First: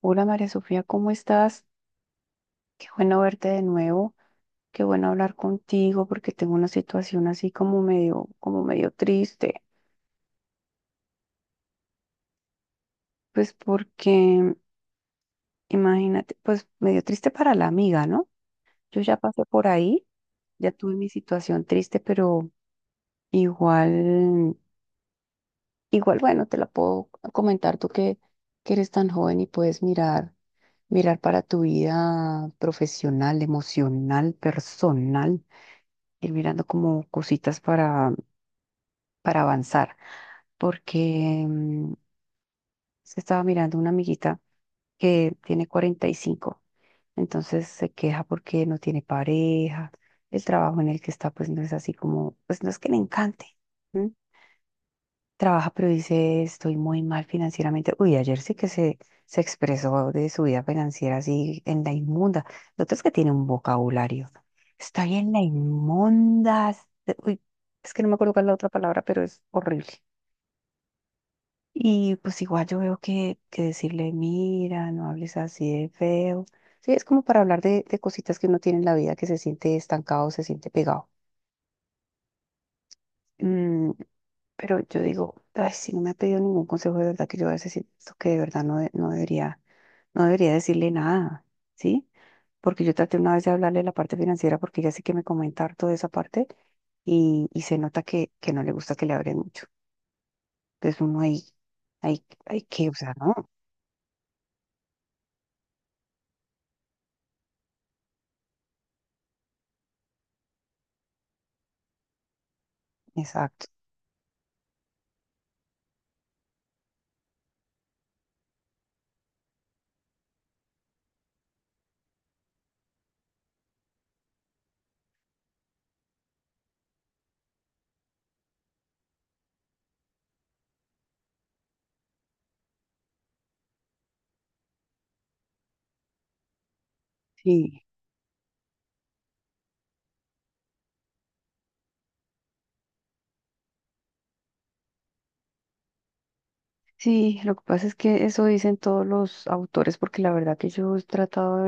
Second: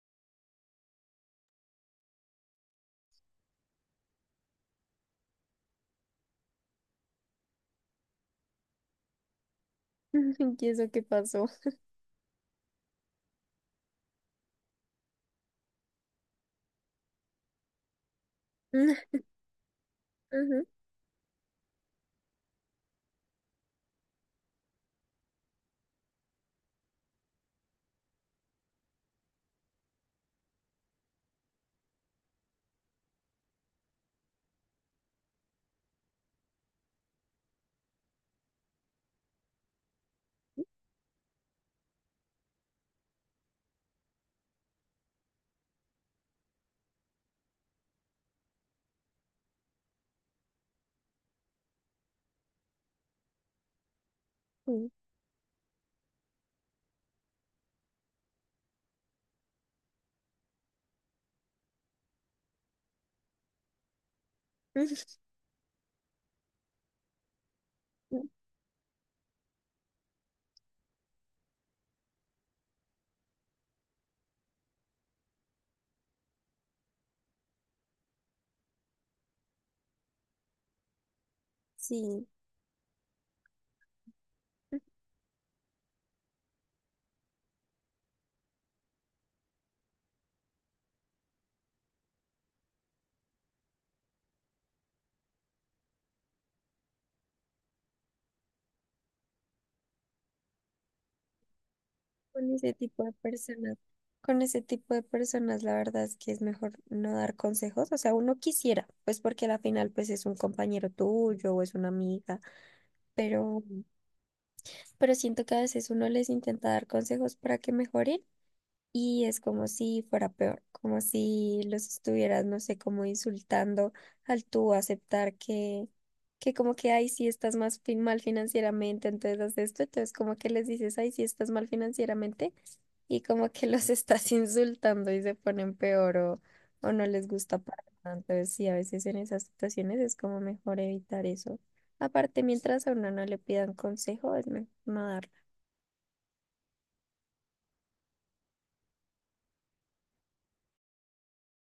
Hola María Sofía, ¿cómo estás? Qué bueno verte de nuevo, qué bueno hablar contigo porque tengo una situación así como medio triste, ¿Y eso qué pasó? pues porque imagínate, pues medio triste para la amiga, ¿no? Yo ya pasé por ahí, Ujú. ya tuve mi situación triste, pero igual Igual, bueno, te la puedo comentar tú que eres tan joven y puedes mirar para tu vida profesional, emocional, personal, ir mirando como cositas para avanzar. Porque se estaba mirando una amiguita que tiene 45, entonces se queja porque no tiene pareja, el trabajo en el que está pues no es así como, pues no es que le encante. ¿Sí? Sí, Trabaja, pero dice, estoy muy mal financieramente. Uy, ayer sí que se expresó de su vida financiera así en la inmunda. Lo otro es que tiene un vocabulario. Estoy en la inmunda. Uy, es que no me acuerdo cuál es la otra palabra, pero es horrible. Y pues igual yo veo que decirle, mira, no hables así de feo. Sí, es como para hablar de cositas que uno tiene en la vida que se siente estancado, se siente pegado. Sí, Mm. Pero yo digo, ay, si no me ha pedido ningún consejo de verdad que yo voy a decir esto que de verdad no, no debería decirle nada, ¿sí? Porque yo traté una vez de hablarle de la parte financiera porque ella sí que me comenta harto de esa parte y se nota que no le gusta que le hablen mucho. Entonces uno ahí, ahí, con ahí ese que, o tipo sea, de no, personas, con ese tipo de personas, la verdad es que es mejor no dar consejos. O sea, uno quisiera, pues porque al final pues es un compañero tuyo o es una amiga, pero, exacto. pero siento que a veces uno les intenta dar consejos para que mejoren. Y es como si fuera peor, como si los estuvieras, no sé, como insultando al tú aceptar que como que, ay, sí estás más mal financieramente, entonces haz esto, entonces como que les dices, ay, sí estás mal financieramente, y como que los estás insultando y se ponen peor o no les gusta Sí, para nada. Entonces sí, a veces en esas situaciones es como mejor evitar eso. Aparte, mientras a uno no le pidan consejo, es mejor no darla. sí, lo que pasa es que eso dicen todos los autores porque la verdad que yo he tratado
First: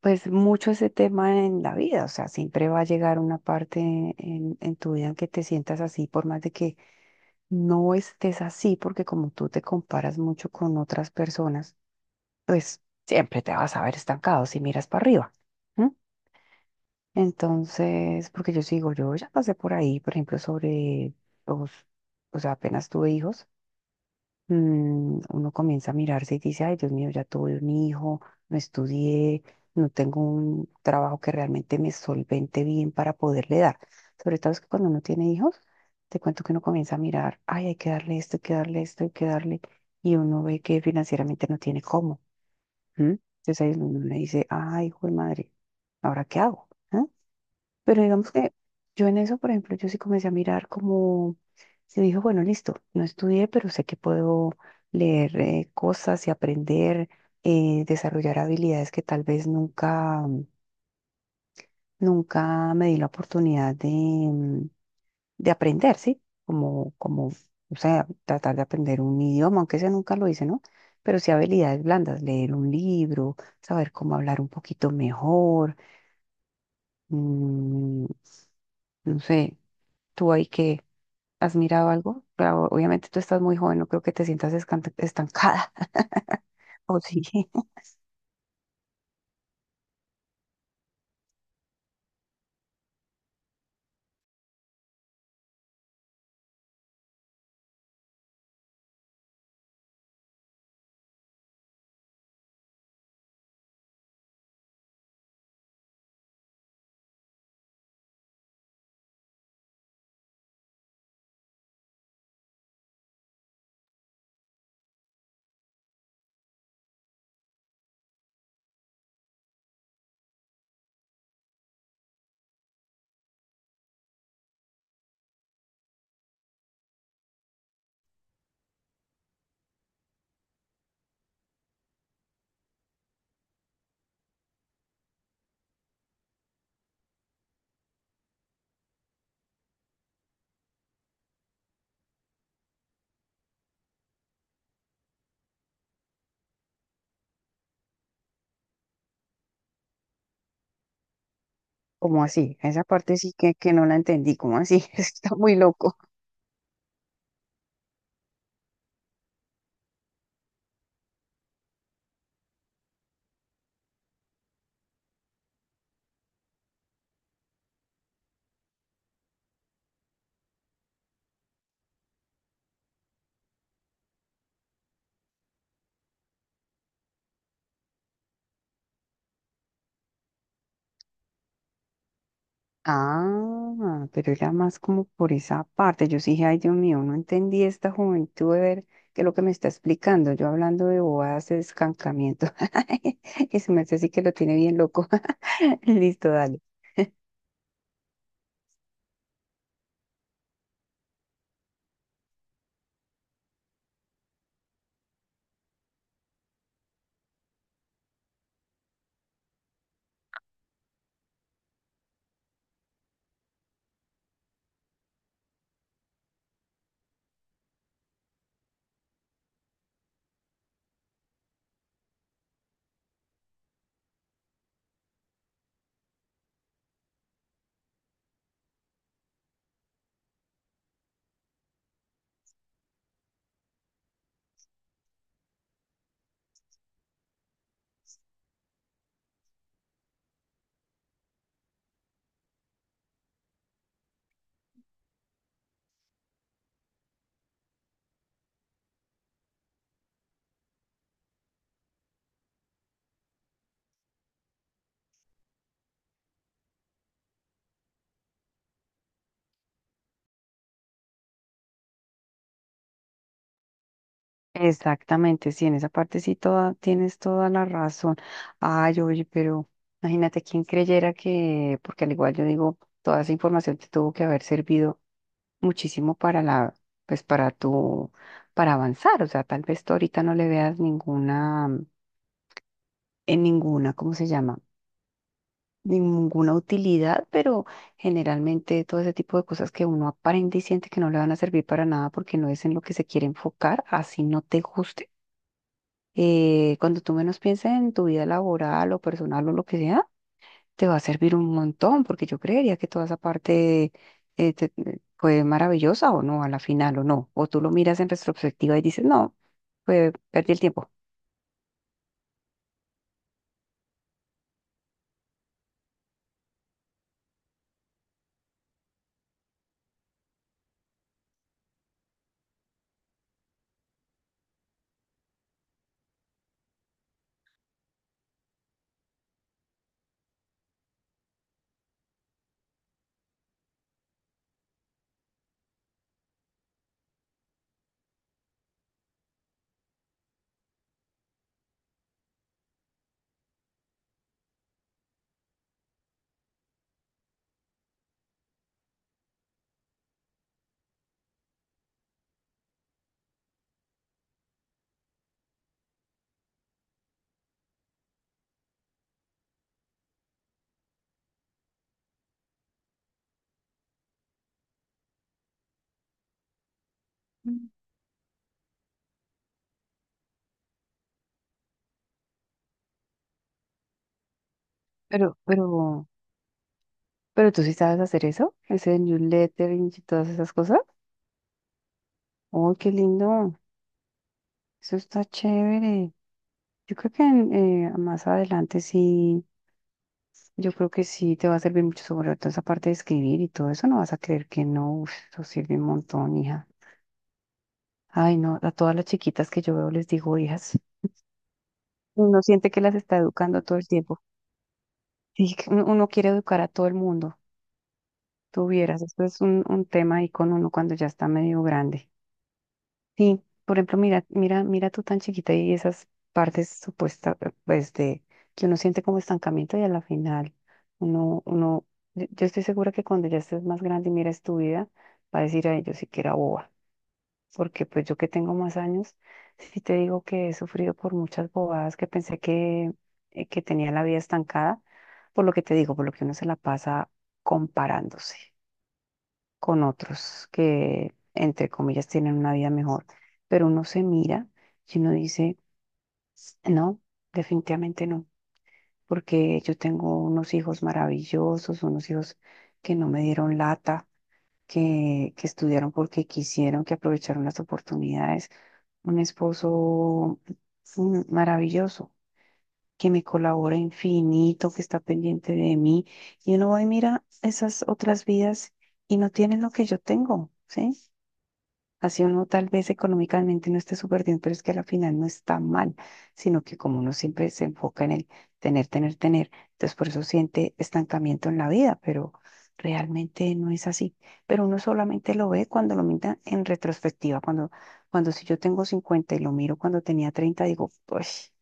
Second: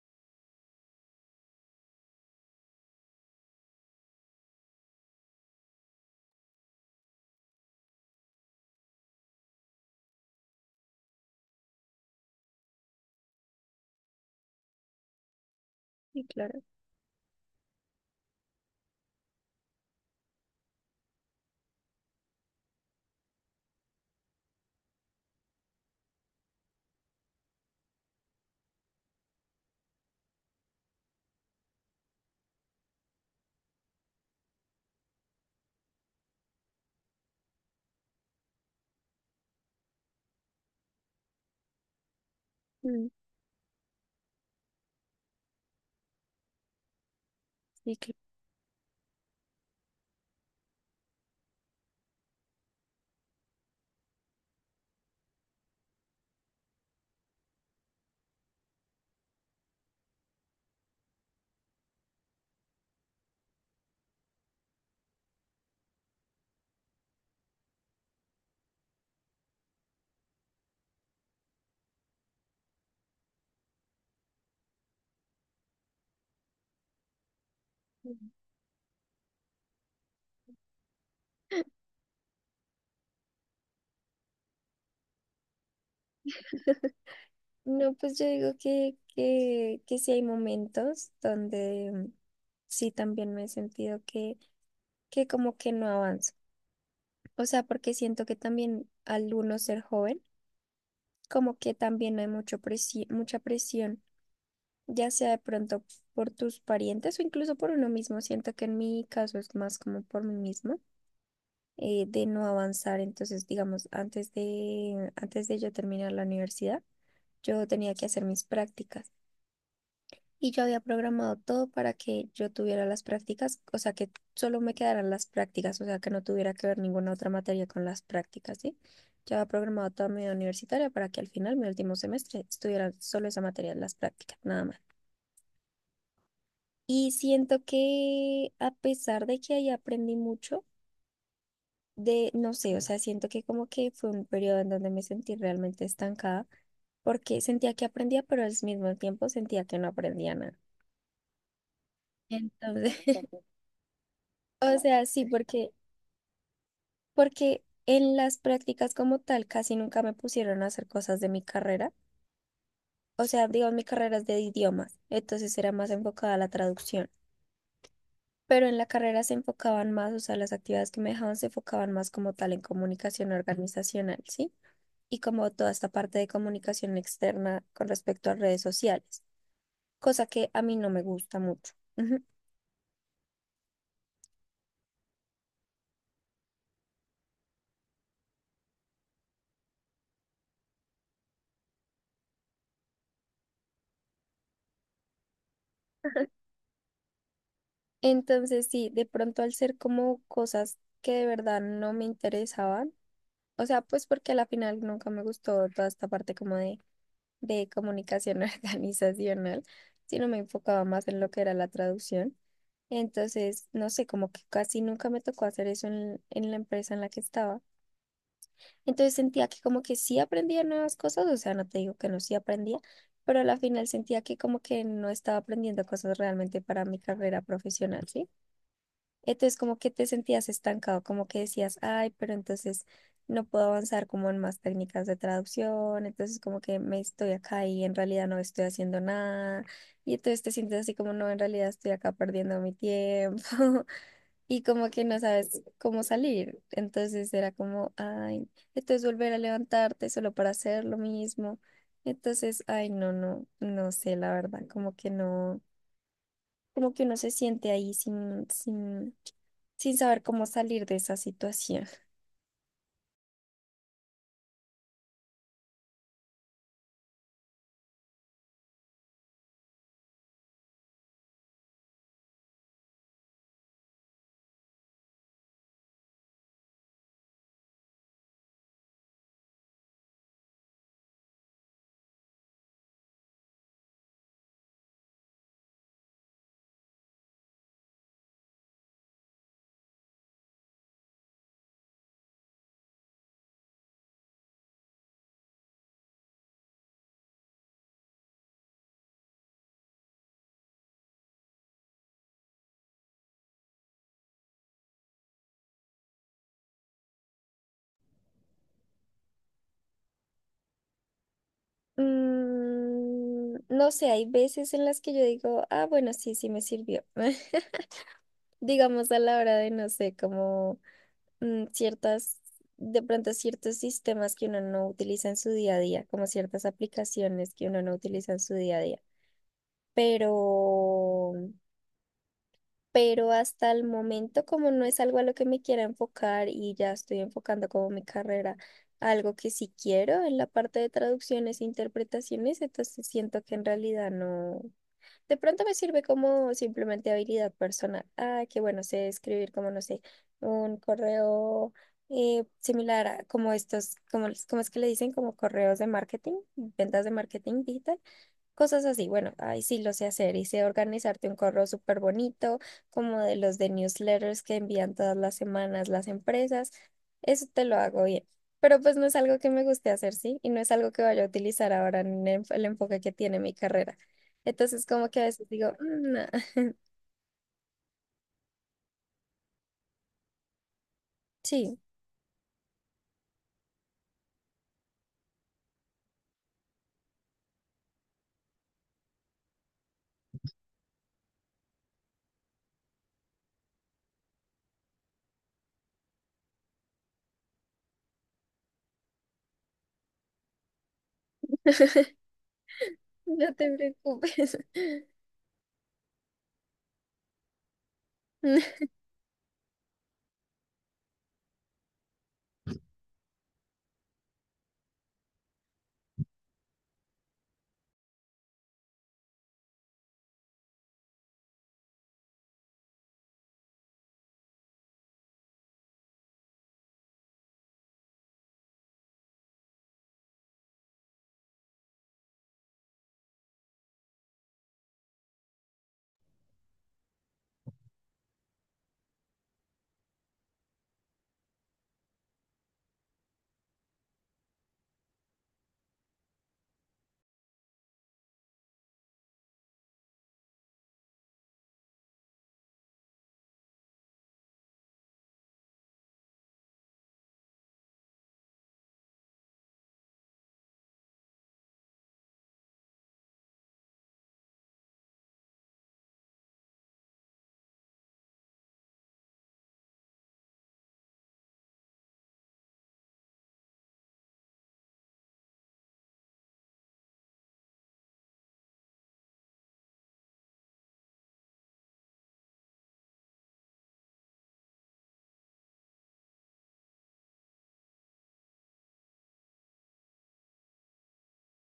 pues mucho ese tema en la vida, o sea, siempre va a llegar una parte en tu vida en que te sientas así, por más de que no estés así, porque como tú te comparas mucho con otras personas, pues siempre te vas a ver estancado si miras para arriba. ¿M? Sí, claro. Entonces, porque yo sigo, yo ya pasé por ahí, por ejemplo, sobre los, o sea, apenas tuve hijos, uno comienza a mirarse y dice, ay, Dios mío, ya tuve un hijo, no estudié, no tengo un trabajo que realmente me solvente bien para poderle dar. Sobre todo es que cuando uno tiene hijos, te cuento que uno comienza a mirar, ay, hay que darle esto, hay que darle esto, hay que darle, y uno ve que financieramente no tiene cómo. Mm, ¿M? Entonces ahí es donde uno dice, ay, hijo de madre, ¿ahora qué hago? sí, Pero claro. digamos que yo en eso, por ejemplo, yo sí comencé a mirar como, se dijo, bueno, listo, no estudié, pero sé que puedo leer cosas y aprender, desarrollar habilidades que tal vez nunca me di la oportunidad de aprender, ¿sí? Como, o sea, tratar de aprender un idioma, aunque ese nunca lo hice, ¿no? Pero sí habilidades blandas, leer un libro, saber cómo hablar un poquito mejor, mm, no sé, tú ahí que ¿has mirado algo? Claro, obviamente tú estás muy joven, no creo que te sientas estancada. ¿O sí? No, pues yo digo que, que sí hay momentos donde sí también me he sentido que como que no avanzo. O sea, porque siento que también al uno ser joven, como que también no hay mucho mucha presión, ya sea de pronto por tus parientes o incluso por uno mismo. Siento que en mi caso es más como por mí mismo, de no avanzar. Entonces, digamos, antes de yo terminar la universidad, yo tenía que hacer mis prácticas. Y yo había programado todo para que yo tuviera las prácticas, o sea, que solo me quedaran las prácticas, o sea, que no tuviera que ver ninguna otra materia con las prácticas, ¿sí? Yo había programado toda mi vida universitaria para que al final, mi último semestre, estuviera solo esa materia, las prácticas, nada más. Y siento que a pesar de que ahí aprendí mucho, no sé, o sea, siento que como que fue un periodo en donde me sentí realmente estancada, porque sentía que aprendía, pero al mismo tiempo sentía que no aprendía nada. ¿Cómo así? Esa Entonces, parte sí que no la entendí. ¿Cómo o así? sea, sí, Está muy porque loco. Porque en las prácticas como tal casi nunca me pusieron a hacer cosas de mi carrera. O sea, digo, mi carrera es de idiomas, entonces era más enfocada a la traducción. Pero en la carrera se enfocaban más, o sea, las actividades que me dejaban se enfocaban más como tal en comunicación organizacional, ¿sí? Y como toda esta parte de comunicación externa con respecto a redes sociales, cosa que a mí no me gusta mucho. Ujú. Ah, pero era más como por esa parte. Yo sí dije, ay, Dios mío, no entendí esta juventud de ver qué es lo que me está explicando. Yo hablando de bobadas de escancamiento. Ese merced sí que lo tiene bien loco. Listo, dale. Entonces, sí, de pronto al ser como cosas que de verdad no me interesaban, o sea, pues porque a la final nunca me gustó toda esta parte como de comunicación organizacional, sino me enfocaba más en lo que era la traducción. Entonces, no sé, como que casi nunca me tocó hacer eso en la empresa en la que estaba. Entonces sentía que como que sí aprendía nuevas cosas, o sea, no te digo que no sí aprendía, pero a la final sentía que como que no estaba aprendiendo cosas realmente para mi carrera profesional, ¿sí? Entonces como que te sentías estancado, como que decías, ay, pero entonces no puedo avanzar como en más técnicas de traducción, entonces como que me estoy acá y en realidad no estoy haciendo nada, y entonces te sientes así como, no, en realidad estoy acá perdiendo mi tiempo, y como que no sabes cómo salir, entonces era como, ay, entonces volver a levantarte solo para hacer lo mismo, entonces, ay, no, no, no sé, la verdad, como que no, como que uno se siente ahí sin saber cómo salir de esa situación. Exactamente, sí, en esa parte sí toda, tienes toda la razón. Ay, oye, pero imagínate quién creyera que, porque al igual yo digo, toda esa información te tuvo que haber servido muchísimo para la, pues para tu, para avanzar. O sea, tal vez tú ahorita no le veas ninguna, en ninguna, ¿cómo se llama? Ninguna utilidad, pero generalmente todo ese tipo de cosas que uno aprende y siente que no le van a servir para nada porque no es en lo que se quiere enfocar, así no te guste, cuando tú menos pienses en tu vida laboral o personal o lo que sea, te va a servir un montón, porque yo creería que toda esa parte fue maravillosa o no, a la final o no. O tú lo miras en retrospectiva y dices, no, pues perdí el tiempo. Mm, no sé, hay veces en las que yo digo, ah, bueno, sí, sí me sirvió. Digamos a la hora no sé, como mm, ciertas, de pronto ciertos sistemas que uno no utiliza en su día a día, como ciertas aplicaciones que uno no utiliza en su día a día. Pero pero hasta el momento como no es algo a lo que me quiera enfocar y ya estoy enfocando como mi carrera, a algo que sí quiero en la parte de traducciones e interpretaciones, entonces siento que en realidad no, de pronto me sirve como simplemente habilidad personal. Ah, que bueno, sé escribir como, no sé, un correo, similar a como estos, como es que le dicen, como correos de marketing, ventas de marketing digital. Cosas así, bueno, ahí sí lo sé hacer y sé organizarte un correo súper bonito, como de los de newsletters que envían todas las semanas las empresas. Eso te Mm. lo hago bien. Pero pues no es algo que me guste hacer, ¿sí? Y no es algo que vaya a utilizar ahora en el enfoque que tiene mi carrera. Entonces, como que a Pero, veces pero, digo, "Mm, no". pero tú sí sabes hacer eso, ese newsletter y todas esas cosas. Sí, ¡Oh, qué lindo! Eso está chévere. Yo creo que más adelante sí. Yo creo que sí te va a servir mucho sobre todo esa parte de escribir y todo eso. No vas a creer que no. Uf, eso sirve un montón, hija. Ay, no, a todas las chiquitas que yo veo les digo hijas. Uno siente que las está no educando te todo el tiempo. preocupes. Y que uno quiere educar a todo el mundo. Tú vieras, esto es un tema ahí con uno cuando ya está medio grande. Sí, por ejemplo, mira, mira, mira tú tan chiquita y esas partes supuestas, pues de que uno siente como estancamiento y a la final uno, uno, yo yo estoy segura que cuando ya estés más grande y mires tu vida, va a decir a ellos sí que era boba, porque pues yo que tengo más años, sí te digo que he sufrido por muchas bobadas que pensé que tenía la vida estancada, por lo que te digo, por lo que uno se la pasa comparándose con otros que, entre comillas, tienen una vida mejor. Pero uno se mira y uno dice, no, definitivamente no, porque yo tengo unos hijos maravillosos, unos hijos que no me dieron lata, que estudiaron porque quisieron, que aprovecharon las oportunidades, un esposo maravilloso, que me colabora infinito, que está pendiente de mí. Y uno va y mira esas otras vidas y no tienen lo que yo tengo, ¿sí? Así uno tal vez económicamente no esté súper bien, pero es que a la final no está mal, sino que como uno siempre se enfoca en el tener, tener, tener, entonces por eso siente estancamiento en la vida, pero realmente no es así. Pero uno solamente lo ve cuando lo mira en retrospectiva, cuando, si yo tengo 50 y lo miro cuando tenía 30, digo, pues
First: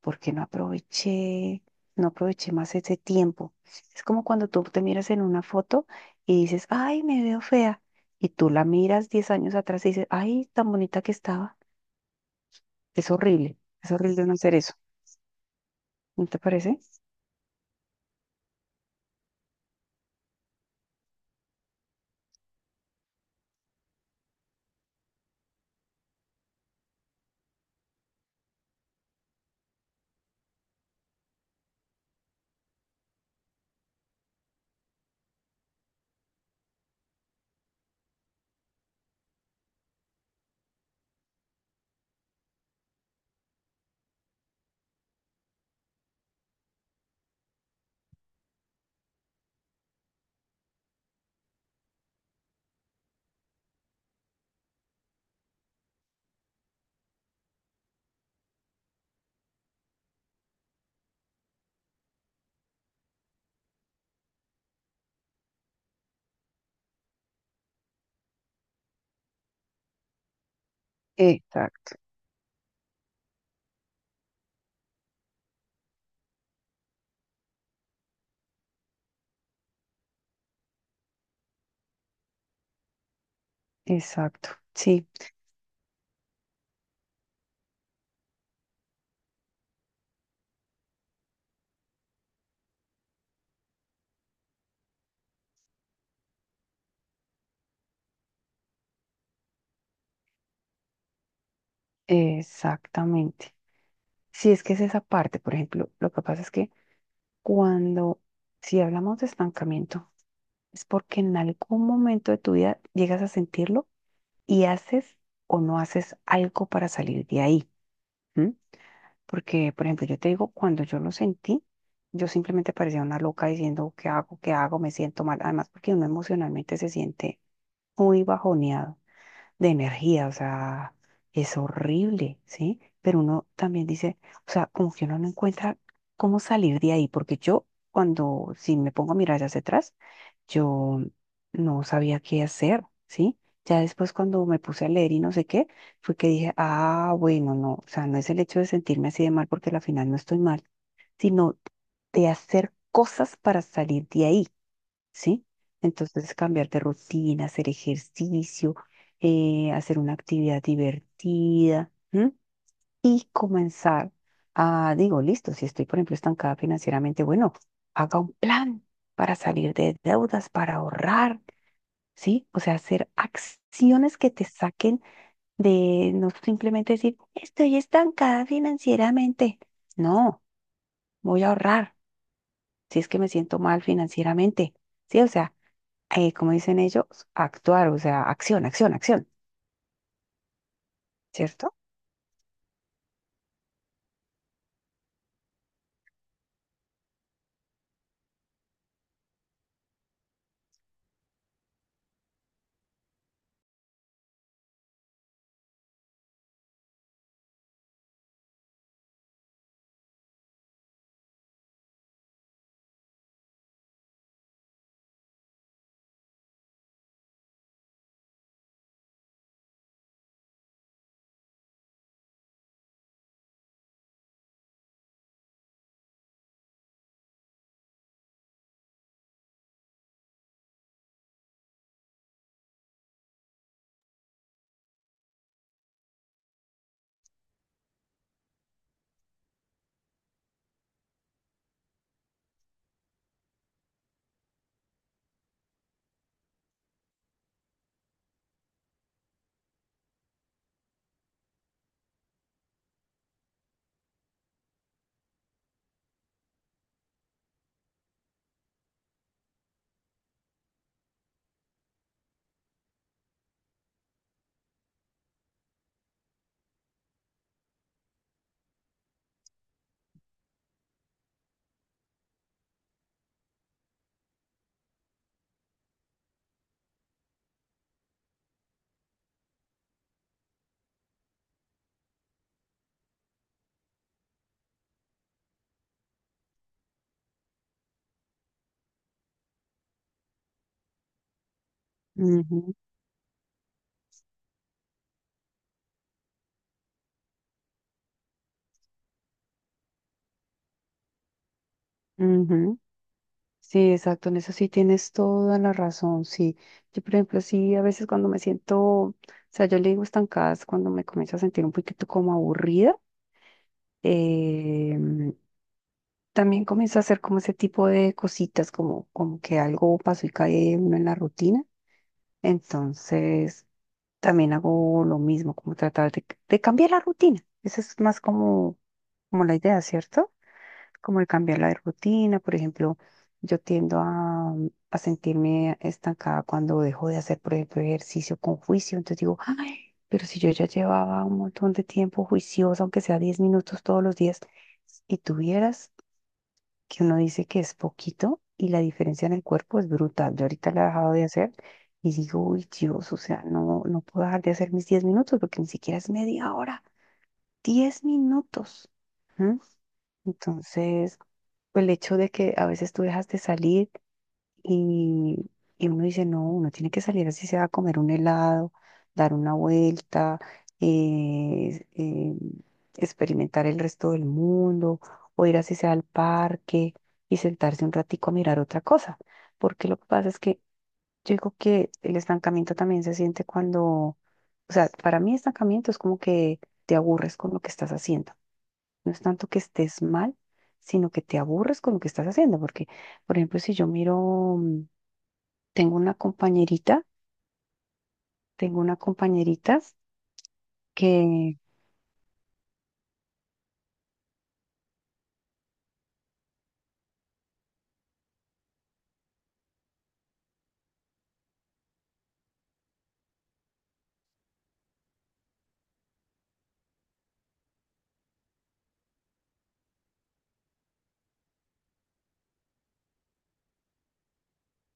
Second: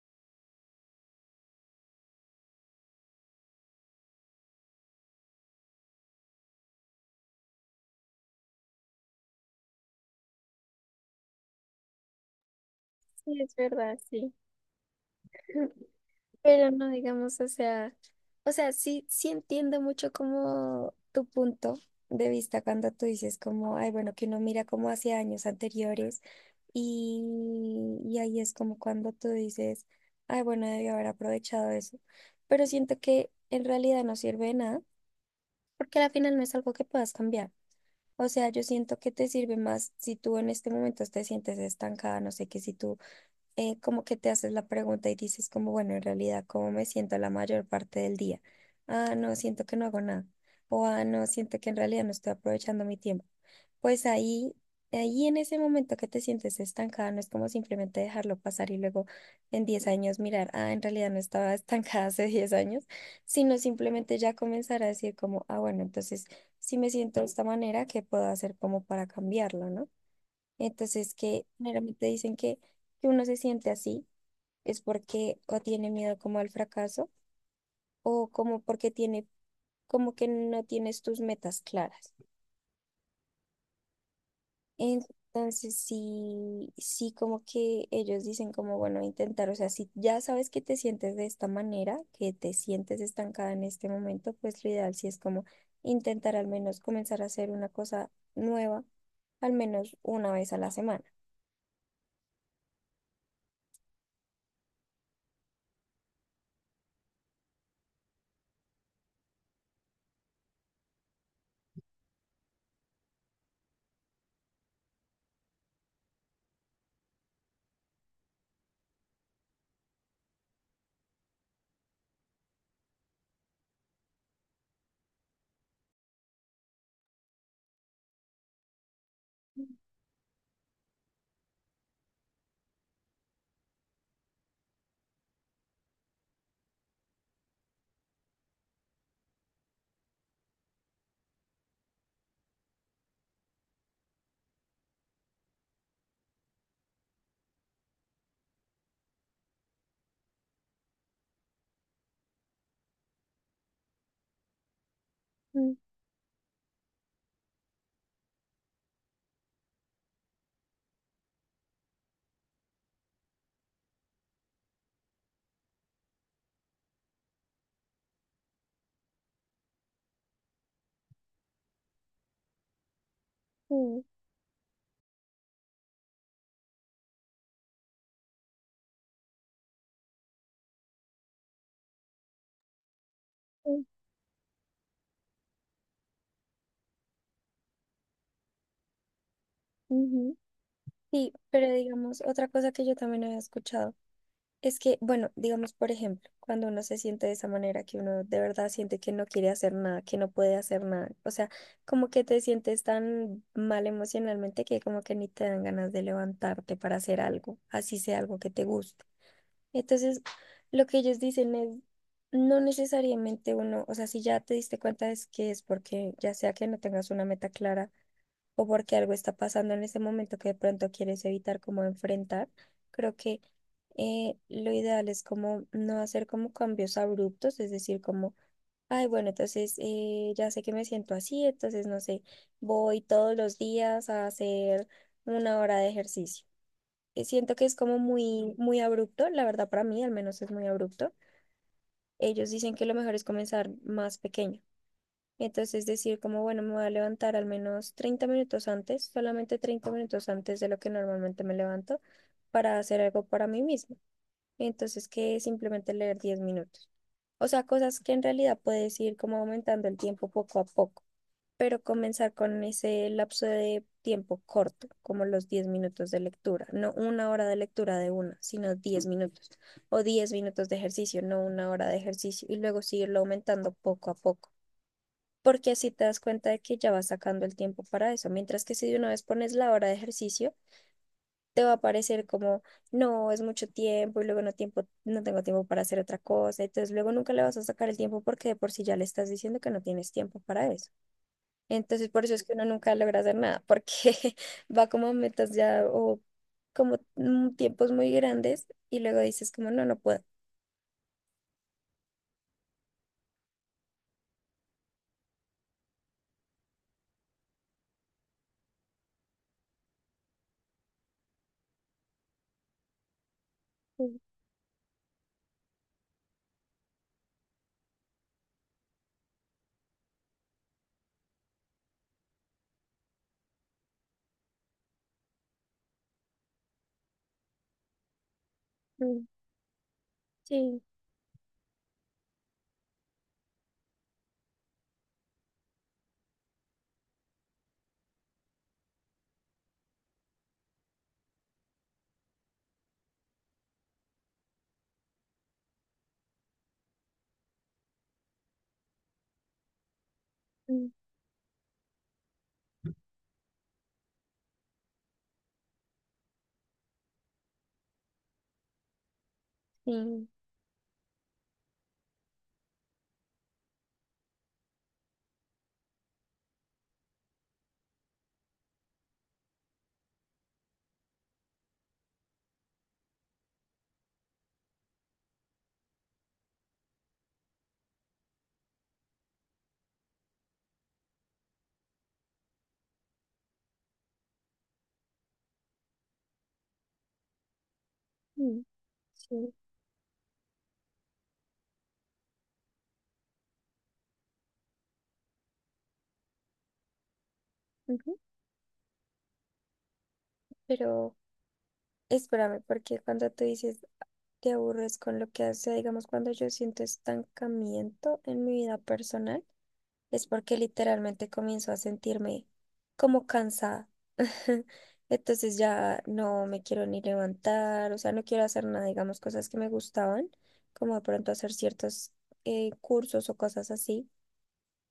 porque no aproveché más ese tiempo. Es como cuando tú te miras en una foto y dices, ay, me veo fea. Y tú la miras 10 años atrás y dices, ay, tan bonita que estaba. Sí, es Es verdad, horrible no sí. hacer eso. ¿No te Pero parece? no digamos, o sea, sí, sí entiendo mucho como tu punto de vista cuando tú dices como, ay, bueno, que uno mira como hacia años anteriores y, y ahí es como cuando tú dices, ay, bueno, debí haber aprovechado eso. Pero siento que en realidad no sirve de nada porque al final no es algo que puedas cambiar. O sea, yo siento que te sirve más si tú en este momento te sientes estancada, no sé, qué si tú como que te haces la pregunta y dices como, bueno, en realidad, ¿cómo me siento la mayor parte del día? Ah, no, siento que no hago nada. O, ah, no, siento que en realidad no estoy aprovechando mi tiempo. Pues ahí en ese momento que te sientes estancada, no es como simplemente dejarlo pasar y luego en 10 años mirar, ah, en realidad no estaba estancada hace 10 años, sino simplemente ya comenzar a decir como, ah, bueno, entonces, si me siento de esta manera, ¿qué puedo hacer como para cambiarlo, no? Entonces, que Exacto, generalmente dicen que, uno se siente así es porque o tiene miedo como al fracaso o como porque tiene, como que no tienes tus metas claras. exacto. Sí, Entonces, sí, sí, como que ellos dicen como, bueno, intentar, o sea, si ya sabes que te sientes de esta manera, que te sientes estancada en este momento, pues lo ideal sí es como intentar al menos comenzar a hacer una cosa nueva, al menos una vez a la semana. exactamente. Sí, es que es esa parte, por ejemplo, lo que pasa es que cuando, si hablamos de estancamiento, es porque en algún momento de tu vida llegas a sentirlo y haces o no haces algo para salir de ahí. ¿M? Porque, por ejemplo, yo te digo, cuando yo lo sentí, yo simplemente parecía una loca diciendo, ¿qué hago? ¿Qué hago? Me siento mal. Además, porque uno emocionalmente se siente muy bajoneado de energía, o sea, es horrible, ¿sí? Pero uno también dice, o sea, como que uno no encuentra cómo salir de ahí, porque yo cuando, si me pongo a mirar hacia atrás, yo no sabía qué hacer, ¿sí? Ya después cuando me puse a leer y no sé qué, fue que dije, ah, bueno, no, o sea, no es el hecho de sentirme así de mal porque al final no estoy mal, sino de hacer cosas para salir de ahí. ¿Sí? Ujú, Entonces, cambiar de rutina, hacer ejercicio, hacer una actividad divertida, ¿m? Y comenzar a, digo, listo, si estoy, por ejemplo, estancada financieramente, bueno, haga un plan para salir de deudas, para ahorrar, ¿sí? O sea, hacer ujú, acciones que te saquen de no simplemente decir, estoy estancada financieramente. No, voy a ahorrar si es que me siento mal financieramente, ¿sí? O sea, como dicen ellos, actuar, o sea, acción, acción, acción, ujú. Sí, pero ¿cierto? digamos, otra cosa que yo también había escuchado es que, bueno, digamos, por ejemplo, cuando uno se siente de esa manera, que uno de verdad siente que no quiere hacer nada, que no puede hacer nada, o sea, como que te sientes tan mal emocionalmente que como que ni te dan ganas de levantarte para hacer algo, así sea algo que te guste. Entonces, lo que ellos dicen es, no necesariamente uno, o sea, si ya te diste cuenta es que es porque ya sea que no tengas una meta clara, o porque algo está pasando en ese momento que de pronto quieres evitar como enfrentar, creo que lo ideal es como no hacer como cambios abruptos, es decir, como, ay, bueno, entonces ya sé que me siento así, entonces no sé, voy todos los días a hacer una hora de ejercicio. Siento que es como muy, muy abrupto, la verdad para mí al menos es muy abrupto. Ellos dicen que lo mejor es comenzar más pequeño. Entonces decir como, bueno, me voy a levantar al menos 30 minutos antes, solamente 30 minutos antes de lo que normalmente me levanto para hacer algo para mí mismo. Entonces que simplemente leer 10 minutos. O sea, cosas que en realidad puedes ir como aumentando el tiempo poco a poco, pero comenzar con ese lapso de tiempo corto, como los 10 minutos de lectura, no una hora de lectura de una, sino 10 minutos o 10 minutos de ejercicio, no una hora de ejercicio, y luego seguirlo aumentando poco a poco porque así te das cuenta de que ya vas sacando el tiempo para eso, mientras que si de una vez pones la hora de ejercicio, te va a parecer como, no, es mucho tiempo y luego no tengo tiempo para hacer otra cosa, entonces luego nunca le vas a sacar el tiempo porque de por sí ya le estás diciendo que no tienes tiempo para eso. Entonces por eso es que uno Ujú, nunca logra hacer nada, porque va como a metas ya o como tiempos muy grandes y luego dices como, no, no puedo. ujú. Sí, exacto, en eso sí tienes toda la razón, sí. Yo, por ejemplo, sí, a veces cuando me siento, o sea, yo le digo estancadas cuando me comienzo a sentir un poquito como aburrida, Mm, em, también comienzo a hacer como ese tipo de cositas, como, como que algo pasó y cae uno en la rutina. Entonces, también hago lo mismo, como tratar de cambiar la rutina. Esa es más como, mm, como la idea, ¿cierto? sí, Como el cambiar la rutina, por ejemplo, yo tiendo a sentirme estancada cuando dejo de hacer, por ejemplo, ejercicio con juicio, entonces digo, ay, pero si yo ya llevaba un montón de tiempo juiciosa, aunque sea 10 minutos todos los días, y tuvieras que uno dice que es poquito y la diferencia en el cuerpo es brutal, yo ahorita la he mm, dejado de hacer. Y digo, uy, Dios, o sea, no, no puedo dejar de hacer mis 10 minutos porque ni siquiera es media hora. 10 minutos. sí, Entonces, pues el hecho de que a veces tú dejas de salir y, y uno dice, no, uno tiene que salir así sea a comer un helado, dar una vuelta, eh, eh, experimentar el resto del mundo, o ir así sea al parque y sentarse un ratico a mirar otra cosa. Porque lo que pasa es que yo digo que el estancamiento también se siente cuando, o sea, para mí estancamiento es como que te aburres con lo que estás haciendo. mm, No es tanto sí, que estés mal, sino que te aburres con lo que estás haciendo. Porque, por ejemplo, si yo miro, tengo una compañerita, ujú. tengo una compañerita Pero que... Espérame, porque cuando tú dices te aburres con lo que hace, digamos, cuando yo siento estancamiento en mi vida personal, es porque literalmente comienzo a sentirme como cansada. Entonces ya no me quiero ni levantar, o sea, no quiero hacer nada, digamos, cosas que me gustaban, como de pronto hacer ciertos cursos o cosas así,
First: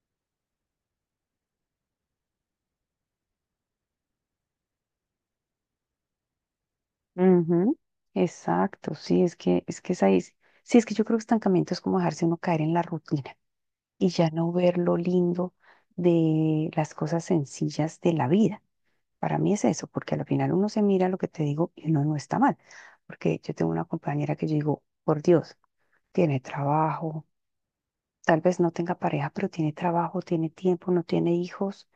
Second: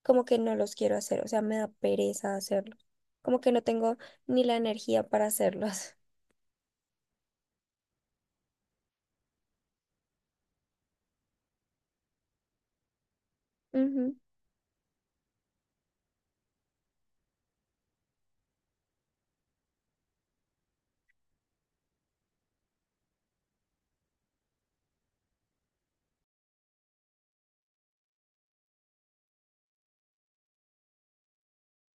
como que no los quiero hacer, o sea, me da pereza hacerlos, como que no tengo ni la energía para hacerlos. Ujú, exacto, sí, es que es ahí. Sí, sí, es que yo creo que estancamiento es como dejarse uno caer en la rutina y Ujú. ya no ver lo lindo de las cosas sencillas de la vida. Para mí es eso, porque al final uno se mira lo que te digo y uno no está mal. Porque yo tengo una compañera que yo digo, por Dios, tiene trabajo. Tal vez no tenga pareja, pero tiene trabajo, tiene tiempo, no tiene hijos.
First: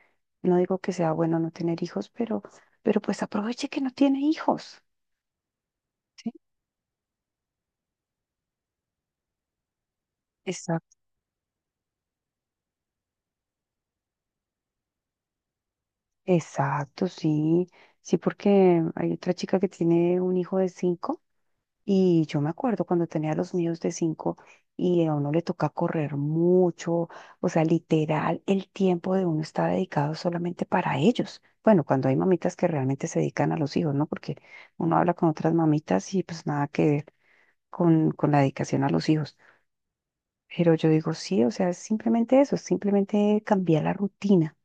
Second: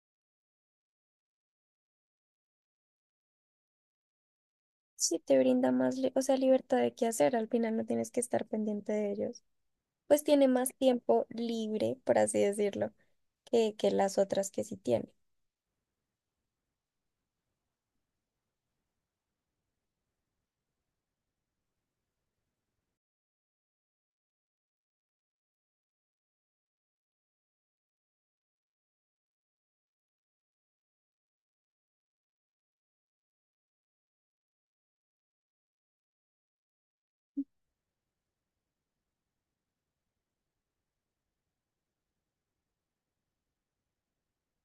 No digo que sea bueno no tener hijos, pero pues aproveche que no tiene hijos. Sí, te brinda más, o ¿Sí? sea, libertad de qué hacer, al final no tienes que estar pendiente de ellos. Pues tiene más Exacto. tiempo libre, por así decirlo, que las otras que sí tiene. Exacto, sí. Sí, porque hay otra chica que tiene un hijo de cinco. Y yo me acuerdo cuando tenía los míos de cinco y a uno le toca correr mucho, o sea, literal, el tiempo de uno está dedicado solamente para ellos. Bueno, cuando hay mamitas que realmente se dedican a los hijos, ¿no? Porque uno habla con otras mamitas y pues nada que ver con la dedicación a los hijos. Pero yo digo, sí, o sea, es simplemente eso, es simplemente cambiar la rutina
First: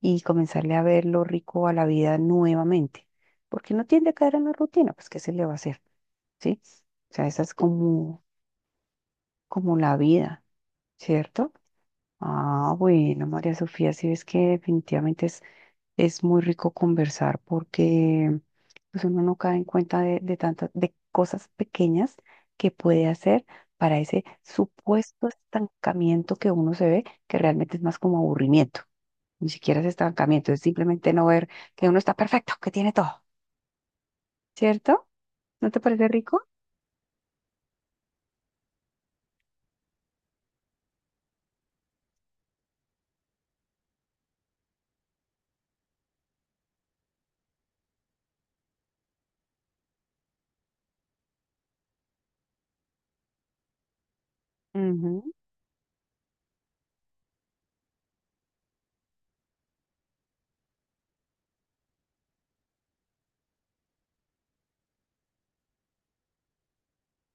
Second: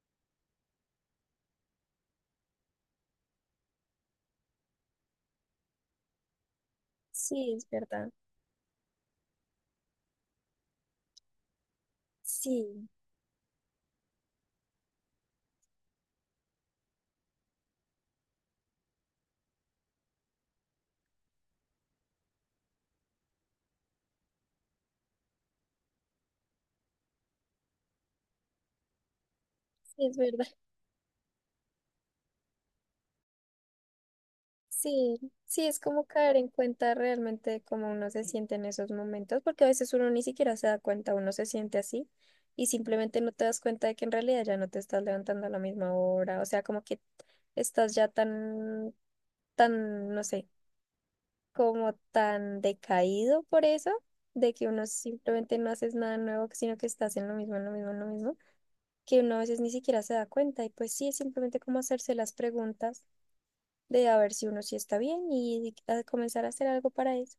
y comenzarle a ver lo rico a la vida nuevamente. Porque no tiende a caer en la rutina, pues ¿qué se le va a hacer? ¿Sí? O sea, esa es Sí, es verdad. como la vida, ¿cierto? Ah, Sí, bueno, María Sofía, sí ves que definitivamente es muy rico conversar porque pues uno no cae en cuenta de tantas, de cosas pequeñas que puede hacer para ese supuesto estancamiento que uno se ve, que realmente es más como aburrimiento. Ni siquiera es sí, es verdad. estancamiento, es simplemente no ver que uno está perfecto, que tiene todo, ¿cierto? Sí, sí, ¿No es te como parece caer rico? en cuenta realmente de cómo uno se siente en esos momentos, porque a veces uno ni siquiera se da cuenta, uno se siente así y simplemente no te das cuenta de que en realidad ya no te estás levantando a la misma hora, o sea, como que estás ya tan, tan, no sé, como tan decaído por eso, de que uno Ujú. simplemente no haces nada nuevo, sino que estás en lo mismo, en lo mismo, en lo mismo, que uno a veces ni siquiera se da cuenta. Y pues sí, es simplemente como hacerse las preguntas de a ver si uno sí está bien y a comenzar a hacer algo para eso.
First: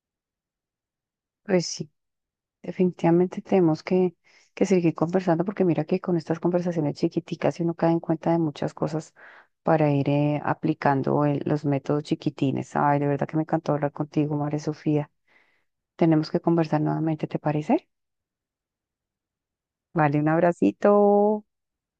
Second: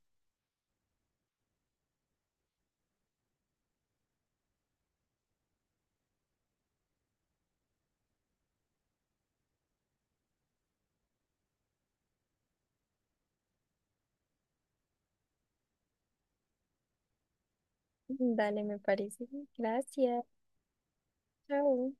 Pues sí. Definitivamente tenemos que seguir conversando porque mira que con estas conversaciones chiquiticas si uno cae en cuenta de muchas cosas para ir aplicando los métodos chiquitines. Ay, de verdad que me encantó hablar contigo, María Sofía. Tenemos que conversar nuevamente, ¿te parece? Dale, me parece. Vale, Gracias. un abracito. Chao.